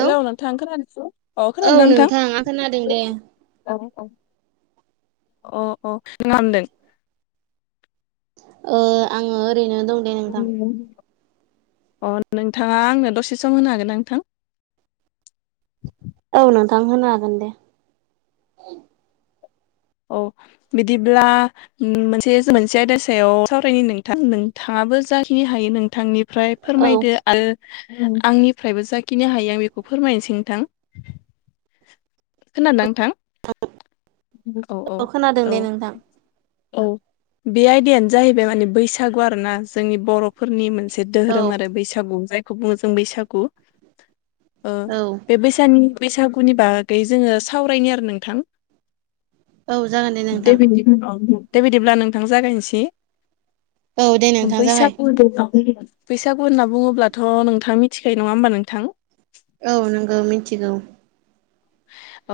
Hello नोंथां खोना अ औ खोनादोंना नोंथां। आं खोनादों दे औ औ अ अ मा खामदों। ओ आङो ओरैनो दं। दे नोंथां अ नोंथाङा आंनो दसे सम होनो हागोन ना नोंथां। औ नोंथां होनो हागोन दे। औ बिदिब्ला। ओम मोनसे मोनसे आयदा सायाव सावरायनि नोंथां नोंथाङाबो जाखिनि हायो नोंथांनि। ओमफ्राय औ फोरमायदो आरो आंनिफ्रायबो जाखिनि हायो आं बेखौ फोरमायनोसै नोंथां। खोनादों ना नोंथां। औ औ खोनादों औ। दे नोंथां औ बे आयदायानो जाहैबाय माने बैसागु आरोना जोंनि बर'। फोरनि मोनसे औ धोहोरोम आरो बैसागु जायखौ बुङो जों बैसागु। ओ औ बे बैसानि बैसागुनि बागै जोङो सावरायनि आरो नोंथां। औ जागोन दे नोंथां। औ दे बिदिब्ला नोंथां जागायनोसै। औ दे नोंथां बैसा जागाय द [unintelligible] बैसागु होनना बुङोब्लाथ' नोंथां मिथिखायो नङा होमबा नोंथां। औ नोंगौ मिथिगौ।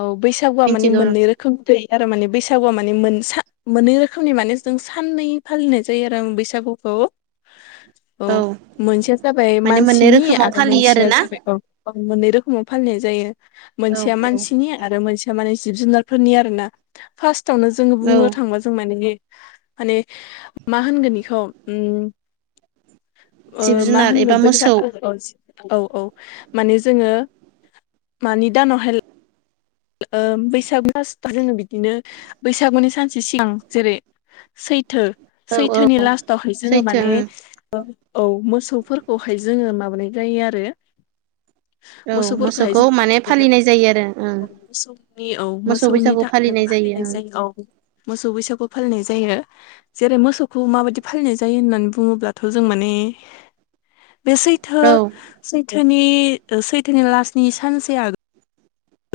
औ बैसागुआ माने मिथिगौ मोननै नोंथां रो खोमनि थायो आरो माने बैसागुआ माने मोननै रोखोमनि माने जों साननै। फालिनाय जायो आरो आं बैसागुखौ। [inaudible] औ मोनसेया जाबाय माने मोननै मानसिनि रोखोमाव आरो फालियो मोनसेया आरोना जाबाय औ। मोननै रोखोमाव फालिनाय जायो औ मोनसेया औ मानसिनि। आरो मोनसेया माने जिब जुनारफोरनि आर ना फार्स्टआवनो जोङो औ बुंनो थांबा जों माने। माने मा होनगोन बेखौ उम। जिब ओ मा जुनार एबा होनगोन बैसा मोसौ औ औ माने जोङो मानि दानावहाय। ओ बैसागनि फास्तआव जोङो बिदिनो बैसागुनि सानसे सिगां जेरै। सैथो औ औ सैथोनि लास्टावहाय जोङो सैथो माने ओं औ मोसौफोरखौहाय जोङो माबानाय जायो आरो औ मोसौफोरखौहाय मोसौखौ जों माने बिदिनो फालिनाय जायो आरो ओं औ मोसौनि औ मोसौनि थाखाय नो फालिनाय जायो औ मोसौ बैसागु फालिनाय जायो। जेरै मोसौखौ माबायदि फालिनाय जायो होननानै बुङोब्लाथ' जों माने बे सै थो ओं सैथोनि सैथोनि लास्तनि सानसे आगो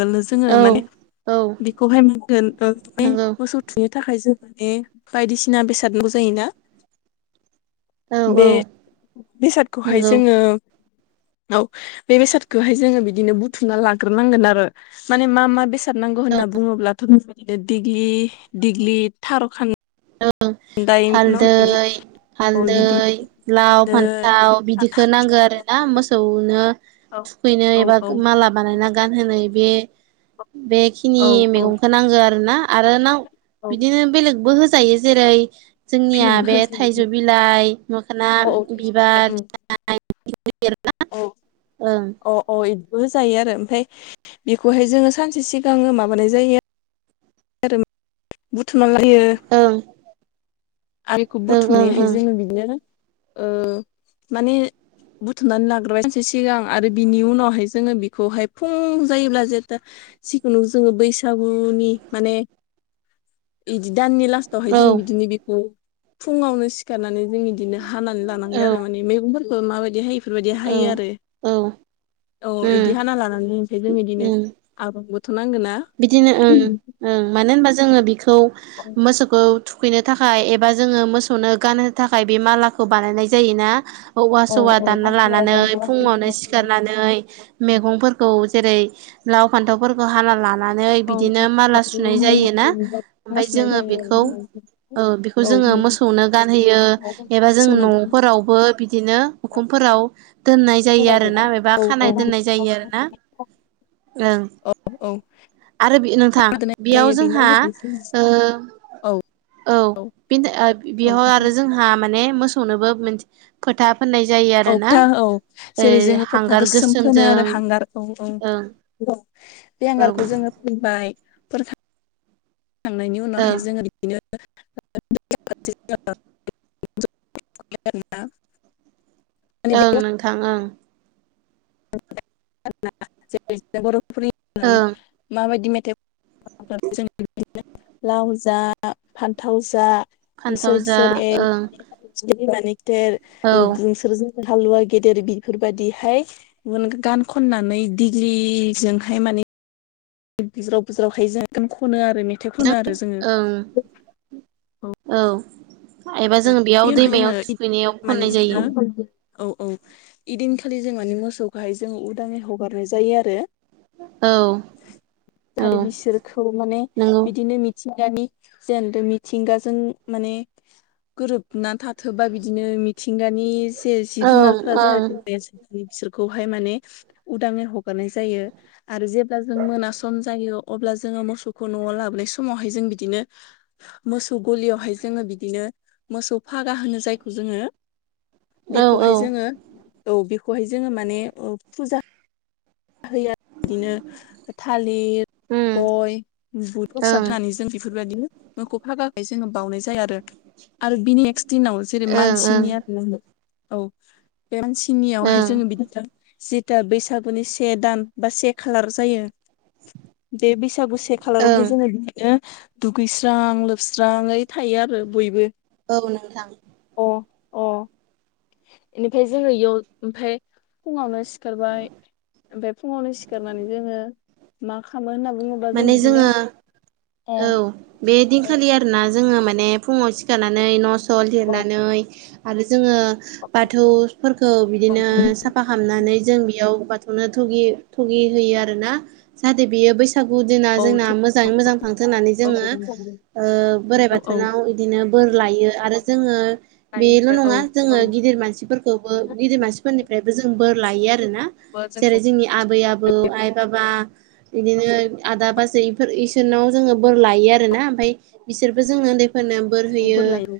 लनो जोङो औ माने औ बेखौहाय बुंगोन ओ माने नंगौ मोसौ थुखैनो थाखाय जों माने बायदिसिना बेसाद नांगौ जायोना। औ बे औ बेसादखौहाय नंगौ जोङो औ बे बेसादखौहाय जोङो बिदिनो बुथुमना लाग्रोनांगोन आरो माने मा मा बेसाद नांगौ होनना बुङोब्लाथ'नो दिग्लि दिग्लि खार [unintelligible] हालदै अ हालदै बिदि लाव हादोर फान्थाव बिदिखो नांगो आरो ना मोसौ नो औ थुखैनो औ एबा औ माला बानायना गानहोनो बे बे खिनि औ मैगंखौ नांगो आरो ना आरो नाव औ बिदिनो बेलेगबो होजायो जेरै जोंनिया बेलेगबो बे होजायो थाइजौ बिलाइ मोखोना औ औ बिबार उम औ ओं [unintelligible] अ अ इबो होजायो आरो ओमफाय बेखौहाय जोङो सानसे सिगाङो माबानाय जायो आरो बुथुमना लायो ओ आरिखौ बुथुमनाय हाय जोङो बिदिनो माने बुथुमनानै लाग्रोबायसै सिगां आरो बिनि उनावहाय जोङो बेखौहाय फुं जायोब्ला जेथा जिखुनु जोङो बैसागुनि माने बिदि दाननि लास हाय जो औ बिदिनो बेखौ फुङावनो सिखारनानै जों बिदिनो हानानै लानांगोन आरो माने मैगं माबायदि हायो बेफोरबायदि औ हायो आरो औ औ उम बिदि हाना लानानै फ्राय जों बिदिनो उम आब्रुंबोथ' नांगोन ना बिदिनो ओं ओं मानो होनबा जोङो बिखौ मोसौखौ थुखैनो थाखाय एबा जोङो मोसौनो गाननो थाखाय बे मालाखौ बानायनाय जायोना औवा औ सबा औ दानना लानानै फुङावनो सिखारनानै मैगंफोरखौ जेरै लाव फान्थावफोरखौ हाना लानानै नै बिदिनो माला सुनाय जायोना ओमफ्राय बासिनाय जोङो जायो आरो बेखौ औ बेखौ जोङो मोसौनो गानहोयो एबा जों न'फोरावबो बिदिनो उखुमफोराव दोननाय जायो आरो ना एबा औ खानाय दोननाय जायो आरो ना ओं औ औ आरो नोंथां बेयाव जायो बेनो जोंहा औ औ औ बेयाव औ आरो जोंहा माने मोसौनोबो खोथा औ था औ जेरै जोङो फोथा हांगार गोसोम फोनो गोसोमजों आरो हांगार औ औ ओं बे ओं हांगारखौ जोङो फैबायथ थांनायनि ओं उनावहाय जो बि [inaudible] ओं नोंथां ओं बर'फोरनि ओं माबायदि मेथाइ [unintelligible] जों बिदिनो लाव जा फान्थाव जा [unintelligible] फान्थाव बिसोर जा बिसोर एल ओं माने बिमानि‌ खिथेर औ नोंसोर हालुवा गेदेर बेफोर बायदिहाय [unintelligible] ओ गान खननानै दिडग्लिजोंहाय माने बुज्रावखाय बुज्रावहाय जोंनो खनो आरोलै ओं औ एबा जोङो बेयाव बेनि दैमायाव उनावहाय जोङो थुखैनायाव माने खननाय जायो। जोङो औ औ इदिनखालि जों माने मोसौखौहाय जोंङो उदाङै हगारनाय जायो आरो औ आरो औ बिसोरखौ माने नंगौ बिदिनो मि मिथिंगानि जेनथ मिथिंगाजों माने गोरोबनानै थाथोबा बिदिनो मिथिंगानि जे जिब ओं जुनारफोरा ओं जाहाथे बिसोरखौहाय माने उदांयै हगारनाय जायो। आरो जेब्ला जों मोनास जायो अब्ला जोङो मोसौखौ न'आव लाबोनाय समावहाय जों बिदिनो मोसौ गलियावहाय जोङो बिदिनो मोसौ फागा होनो जायखौ जोङो औ औ बेखौहाय ओम जोङो औ बेखौहाय जोङो माने ओ फुजा हैया बिदिनो थालिर ओं गय बुद ओं प्रसाद [unintelligible] बेफोरबायदिनो मोखौ फागाखै जोङो बावनाय जायो आरो आरो बिनि नेक्सट दिनाव जेरै ओं मानसिनिया औ बे ओं मानसिनियावहाय जोङो बिदि जिथा बैसागुनि से दान बा से खालार जायो दे बैसागु से ओं खालारावहाय जोङो बिदिनो दुगैस्रां लोबस्राङै थायो आरो बयबो औ नोंथां अ अ बेनिफ्राय जोङो इयाव ओमफ्राय फुङावनो सिखारबाय ओमफ्राय फुङावनो सिखारनानै जोङो मा खालामो होनना बुङोब्ला जों माने बिदिनो जोङो ए औ बे दिनखालि आरोना जोङो माने फुङाव सिखारनानै न' स अ औ लिरनानै आरो जोङो बाथौफोरखौ बिदिनो साफ फाहामनानै जों बेयाव बाथौनो थुगि होयो आरोना जाहाथे बेयो बैसागु बैसागु दिना औ जोंना मोजाङै मोजां थांथो होननानै जोङो लायो ओ बोराइ आरो औ बाथोनाव बिदिनो बोर लायो आरो जोङो बेल' नङा जोङो गिदिर मानसिफोरखौबो गिदिर मानसिफोरनिफ्राय जों बोर लायो आरोना औ जों जेरै जोंनि आबै आबौ आइ बाबा बिदिनो आदा बाजैफोर इसोरनाव जोङो बोर लायो आरो ना ओमफ्राय बिसोरबो जों उन्दैफोरनो बोर होयो मैगंफोर लायो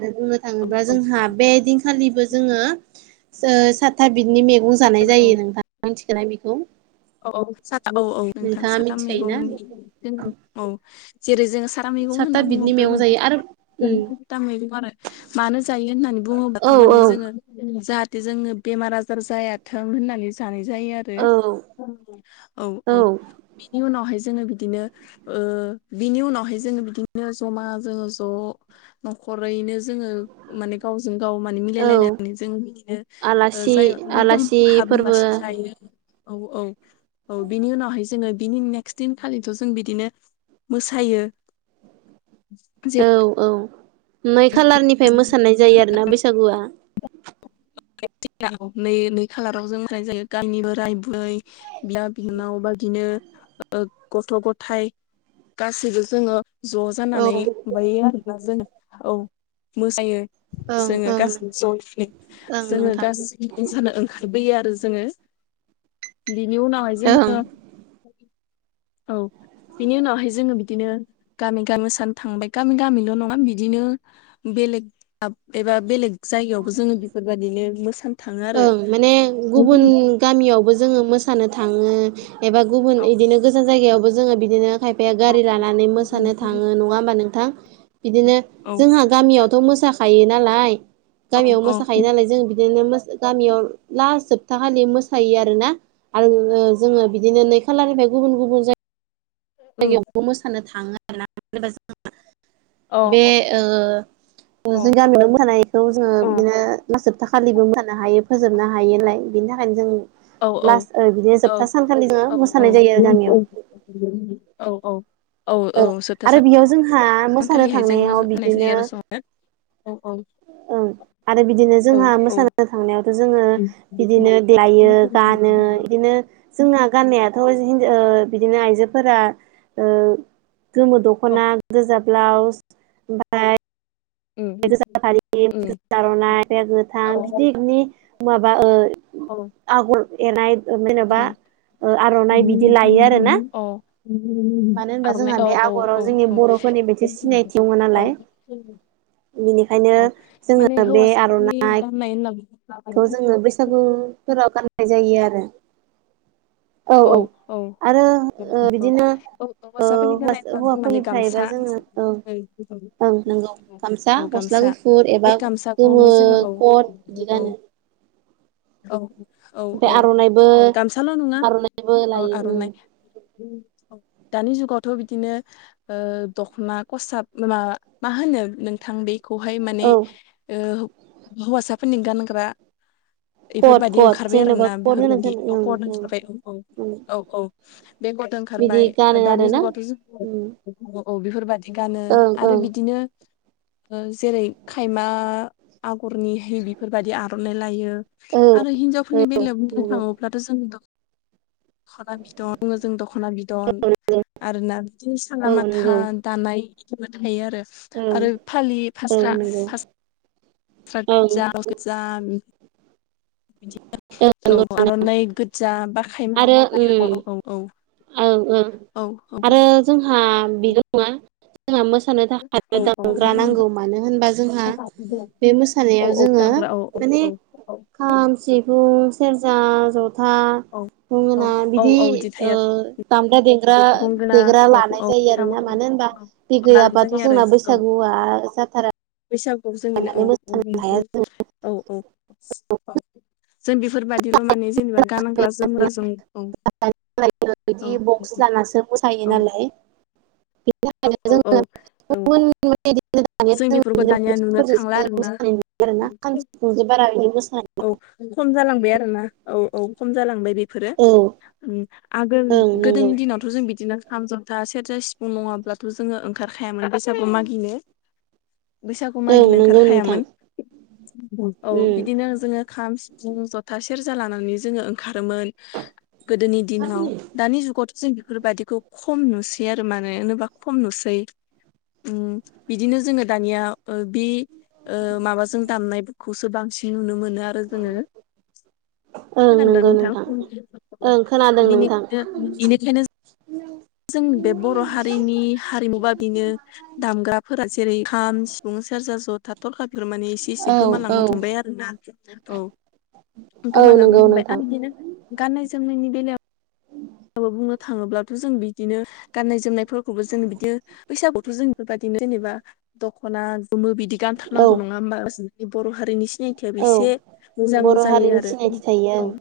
आरो बुंनो औ थाङोब्ला औ जोंहा बे दि खालिबो जोङो ओ सातथा बिदनि मैगं जानाय औ जायो नोंथां मिथिगोना बेखौ औ औ साथा औ औ नोंथां नोंथाङा साथाम मिथिखायोना मैगंनि औ जेरै जोङो सारा मैगं सातथा होनना बिदनि बुङोब्ला मैगं जों जायो बहु आरो उम जोंथ दा मैगं आरो मानो जायो होननानै बुङोबाथ' औ औ माने जोङो जाहाथे जोंङो बेमार आजार जायाथों होननानै जानाय जायो आरो औ औ औ बिनि उनावहाय जोङो बिदिनो बिनि उनावहाय जोङो बिदिनो जमा जोङो ज' न'खरैनो जोङो माने गावजों गाव मा औ मिलायलायनानै जों मिनो आलासि जाय न'खर आलासि न'खर फोरबो हाबोलासे जायो औ औ औ बिनि उनावहाय जोङो बिनि नेक्स्ट दिनखालिथ' जों बिदिनो मोसायो औ औ नै खालारनिफ्राय मोसानाय जायो आरोना बैसागुआ नै नै खालाराव जों होननाय जायो गामि बोराय बुरै बिदा बिनानाव बादिनो गथ' गथाइ गासैबो जोङो ज' औ जानानै माबायो आरोना जों औ मोसायो ओं जोङो ओं गासैबो जनि ओं जोङो नोंथां गाज्रि जानो ओंखारबोयो आरो जोङो बिनि उनाव ओं जोङो औ बिनि उनावहाय जोङो बिदिनो गामि गामि सान थांबाय गामि गामिल' नङा बिदिनो बेलेग एबा बेलेग जायगायावबो जोङो बेफोरबायदिनो मोसानो था ओं माने गुबुन गामियावबो जोङो मोसानो थाङो एबा गुबुन औ इदिनो गोजान जायगायावबो जोङो बिदिनो खायफाया औ गारि लानानै मोसानो थाङो नङा होमबा नोंथां बिदिनो औ जोंहा गामियावथ' मोसाखायो नालाय गामियाव औ मोसाखायो नालाय जों बिदिनो मो गामियाव लास जोबथा खाालि मोसायो आरोना। आरो जोङो बिदिनो नै खालारनिफ्राय गुबुन गुबुन जाय जायगायावबो मोसानो थांङो आरोना। [unintelligible] औ बे ओ जों गामि [unintelligible] मोसानाय बेखौ जोङो बिदिनो लास जोबथाखालिबो मोसानो हायो फोजोबनो हायो नालाय बिनि थाखायनो जों औ औ लास ओ बिदिनो औ जोबथा सानखालि जोङो औ मोसानाय जायो आरो गामियाव। [unintelligible] औ औ औ औ जोबथा सा हा मोसानो थांनायाव बिदिनो ओं ओं। ओं आरो बिदिनो जोंहा मोसानो थांनायावथ' जोङो उम उम बिदिनो देलायो गानो बिदिनो जोंना गाननायाथ' हिन ओ बिदिनो आइजोफोरा ओ गोमो दख'ना गोजा ब्लाउस ओमफाय गोजा फारि गोजा आर'नाइ गोथां बिदिनि माबा ओ आगर एनाय जेनेबा ओ आर'नाइ बिदि लायो आरोना औ उम औ मानो होनबा आर'नाइ जोंहा औ बे औ आगराव औ जोंनि औ बर'फोरनि बे एसे सिनायथिं दंङ नालाय। बेनिखायनो [inaudible] औ जोङो माने हौवासाफोरनि गाननाय होनना थ' माने जोङो बैसागुफोराव गाननाय जायो आरो। औ औ आरो औ ओ औ बिदिनो औ ओ हौवासाफोरनि गाननाय हौवासा होनबा जों माने हौवाफोरनिफ्रायबा गामसा जोङो औ ओं नंगौ गामसा गस्ला गुफुर बे एबा गोमो गामसाखौहाय जोङो खत बिदि औ गानो। औ औ ओमफ्राय औ आर'नाइबो गामसाल' नंङा आर'नाइबो औ लायो आर'नाइ। [unintelligible] दानि जुगावथ' बिदिनो ओ दख'ना खसाब माबा मा होनो नोंथां बे खौहाय माने औ ओ हौवासाफोरनि गानग्रा कट बेफोरबायदि कट ओंखारबाय आरो जेनेबा ना कट होनो बेफोरबायदि खत ओं ओं ओंखारबाय औ औ। उम औ औ बे खत ओंखारबाय बिदि गानो दानि आरोना जुगावथ' जों उम औ औ बेफोरबायदि गानो ओं आरो ओं बिदिनो ओ जेरै खायमा आगरनिहाय बेफोरबायदि आर'नाइ लायो। औ आरो औ हिनजावफोरनि बेलायाव बुंनो नंगौ थाङोब्लाथ' जों द ख'ना बिदन बुंङो जों दख'ना बिदन आरोना बिदिनो साला औ नंगौ माथान दानाय बिदिबो थायो आरो ओं आरो फालि औ फास्रा नंगौ फास स्रा ओं गोजा गस्ला गोजा [unintelligible] ओं बिदिनो नंगौ औ आर'नाइ गोजा बा खायमा आरो बि थायो औ ओम औ औ। ओं ओं औ औ आरो जोंहा बेल' नङा जोंहा मोसानो थाखाय औ दामग्रा नांगौ औ मानो होनबा जोंहा बे औ मोसानायाव औ जोङो दामग्रा औ औ माने औ खाम सिफुं सेरजा जथा औ औ गंगोना औ बिदि औ थायो ओ दाम्रा देग्रा गंगोना देग्रा औ लानाय औ जायो आरोना मानो होनबा दामग्रा बे लानाय गैयाबथ' जायो जोंना बै सागुया जाथारा। बैसागु जोंनिनो माने औ औ मोसानो हाया बुं। जों औ औ औ जों बेफोरबादिल' माने जेनेबा गानग्रा जोमग्रा जोम औ बिदि औ। बक्स लानासो मोसायो औ नालाय बेनि थाखायनो औ औ जोङो औ गुबुन [unintelligible] जों बेफोरखौ दानिया नुनो थांला आरोना नोंजों बारा बिदि मोसानाय औ खम जालांबाय आरो ना औ औ खम जालांबाय बे फोरा औ आगोल ओं नंगौ गोदोनि दिनाव थ' जों बिदिनो खाम ज'था सेरजा सिफुं नङाब्लाथ' जोङो ओंखारखायामोन बैसागु मागिनो बैसागु ओं मागिनो नंगौ नोंथां ओंखारखायामोन औ उम बिदिनो जोङो खाम सिफुं जथा सेरजा लानानै जोङो ओंखारोमोन गोदोनि दिनाव दानि जुगावथ' जों बेफोरबायादिखौ खम नुसै आरो माने होनोबा खम नुसै अम बिदिनो जोङो दानिया बे बि माबाजों दामनायखौसो बांसिन नुनो मोनो आरो जोङो ओं खोनादों ना नंगौ नोंथां ओं खोनादों नोंथां बिनिखायनो बेनिखायनो जों बे बर' हारिनि हारिमुबा बेनो दामग्राफोरा जेरै खाम सिफुं सेरजा जथा थरखा बेफोर माने एसे एसे औ गोमालांनो औ हमबाय आरो ना औ औ गोमालांनो नंगौ हमबाय नोंथां आरो गाननाय जोमनायनि बेलायाव माबा बुंनो थाङोब्लाथ' जों बिदिनो गाननाय जोमनायफोरखौबो जों बिदिनो बैसागुथ' जों बेफोरबायाददिनो जेनेबा दख'ना गोमो बिदि औ गानथारनांगौ नङा होमबासो बर' हारिनि सिनायथियाबो औ एसे मोजां बर' जायो हारिनि आरो सिनायथि थायो ओं औ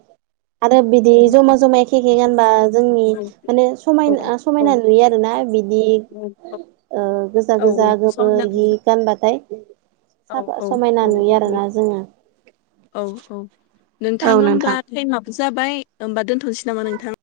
आरो बिदि जमा जमा एखे एखे गानबा जोंनि माने औ औ समायना औ समायना नुयो आरोना बिदि [inaudible] ओ गोजा औ गोजा गोमो इदि सावरायनानैसो गानबाथाय औ साफा औ समायना औ नुयो आरोना जों औ औ नोंथां होमब्ला टाइमाबो जाबाय होमबा दोनथ'नोसै नामा नोंथां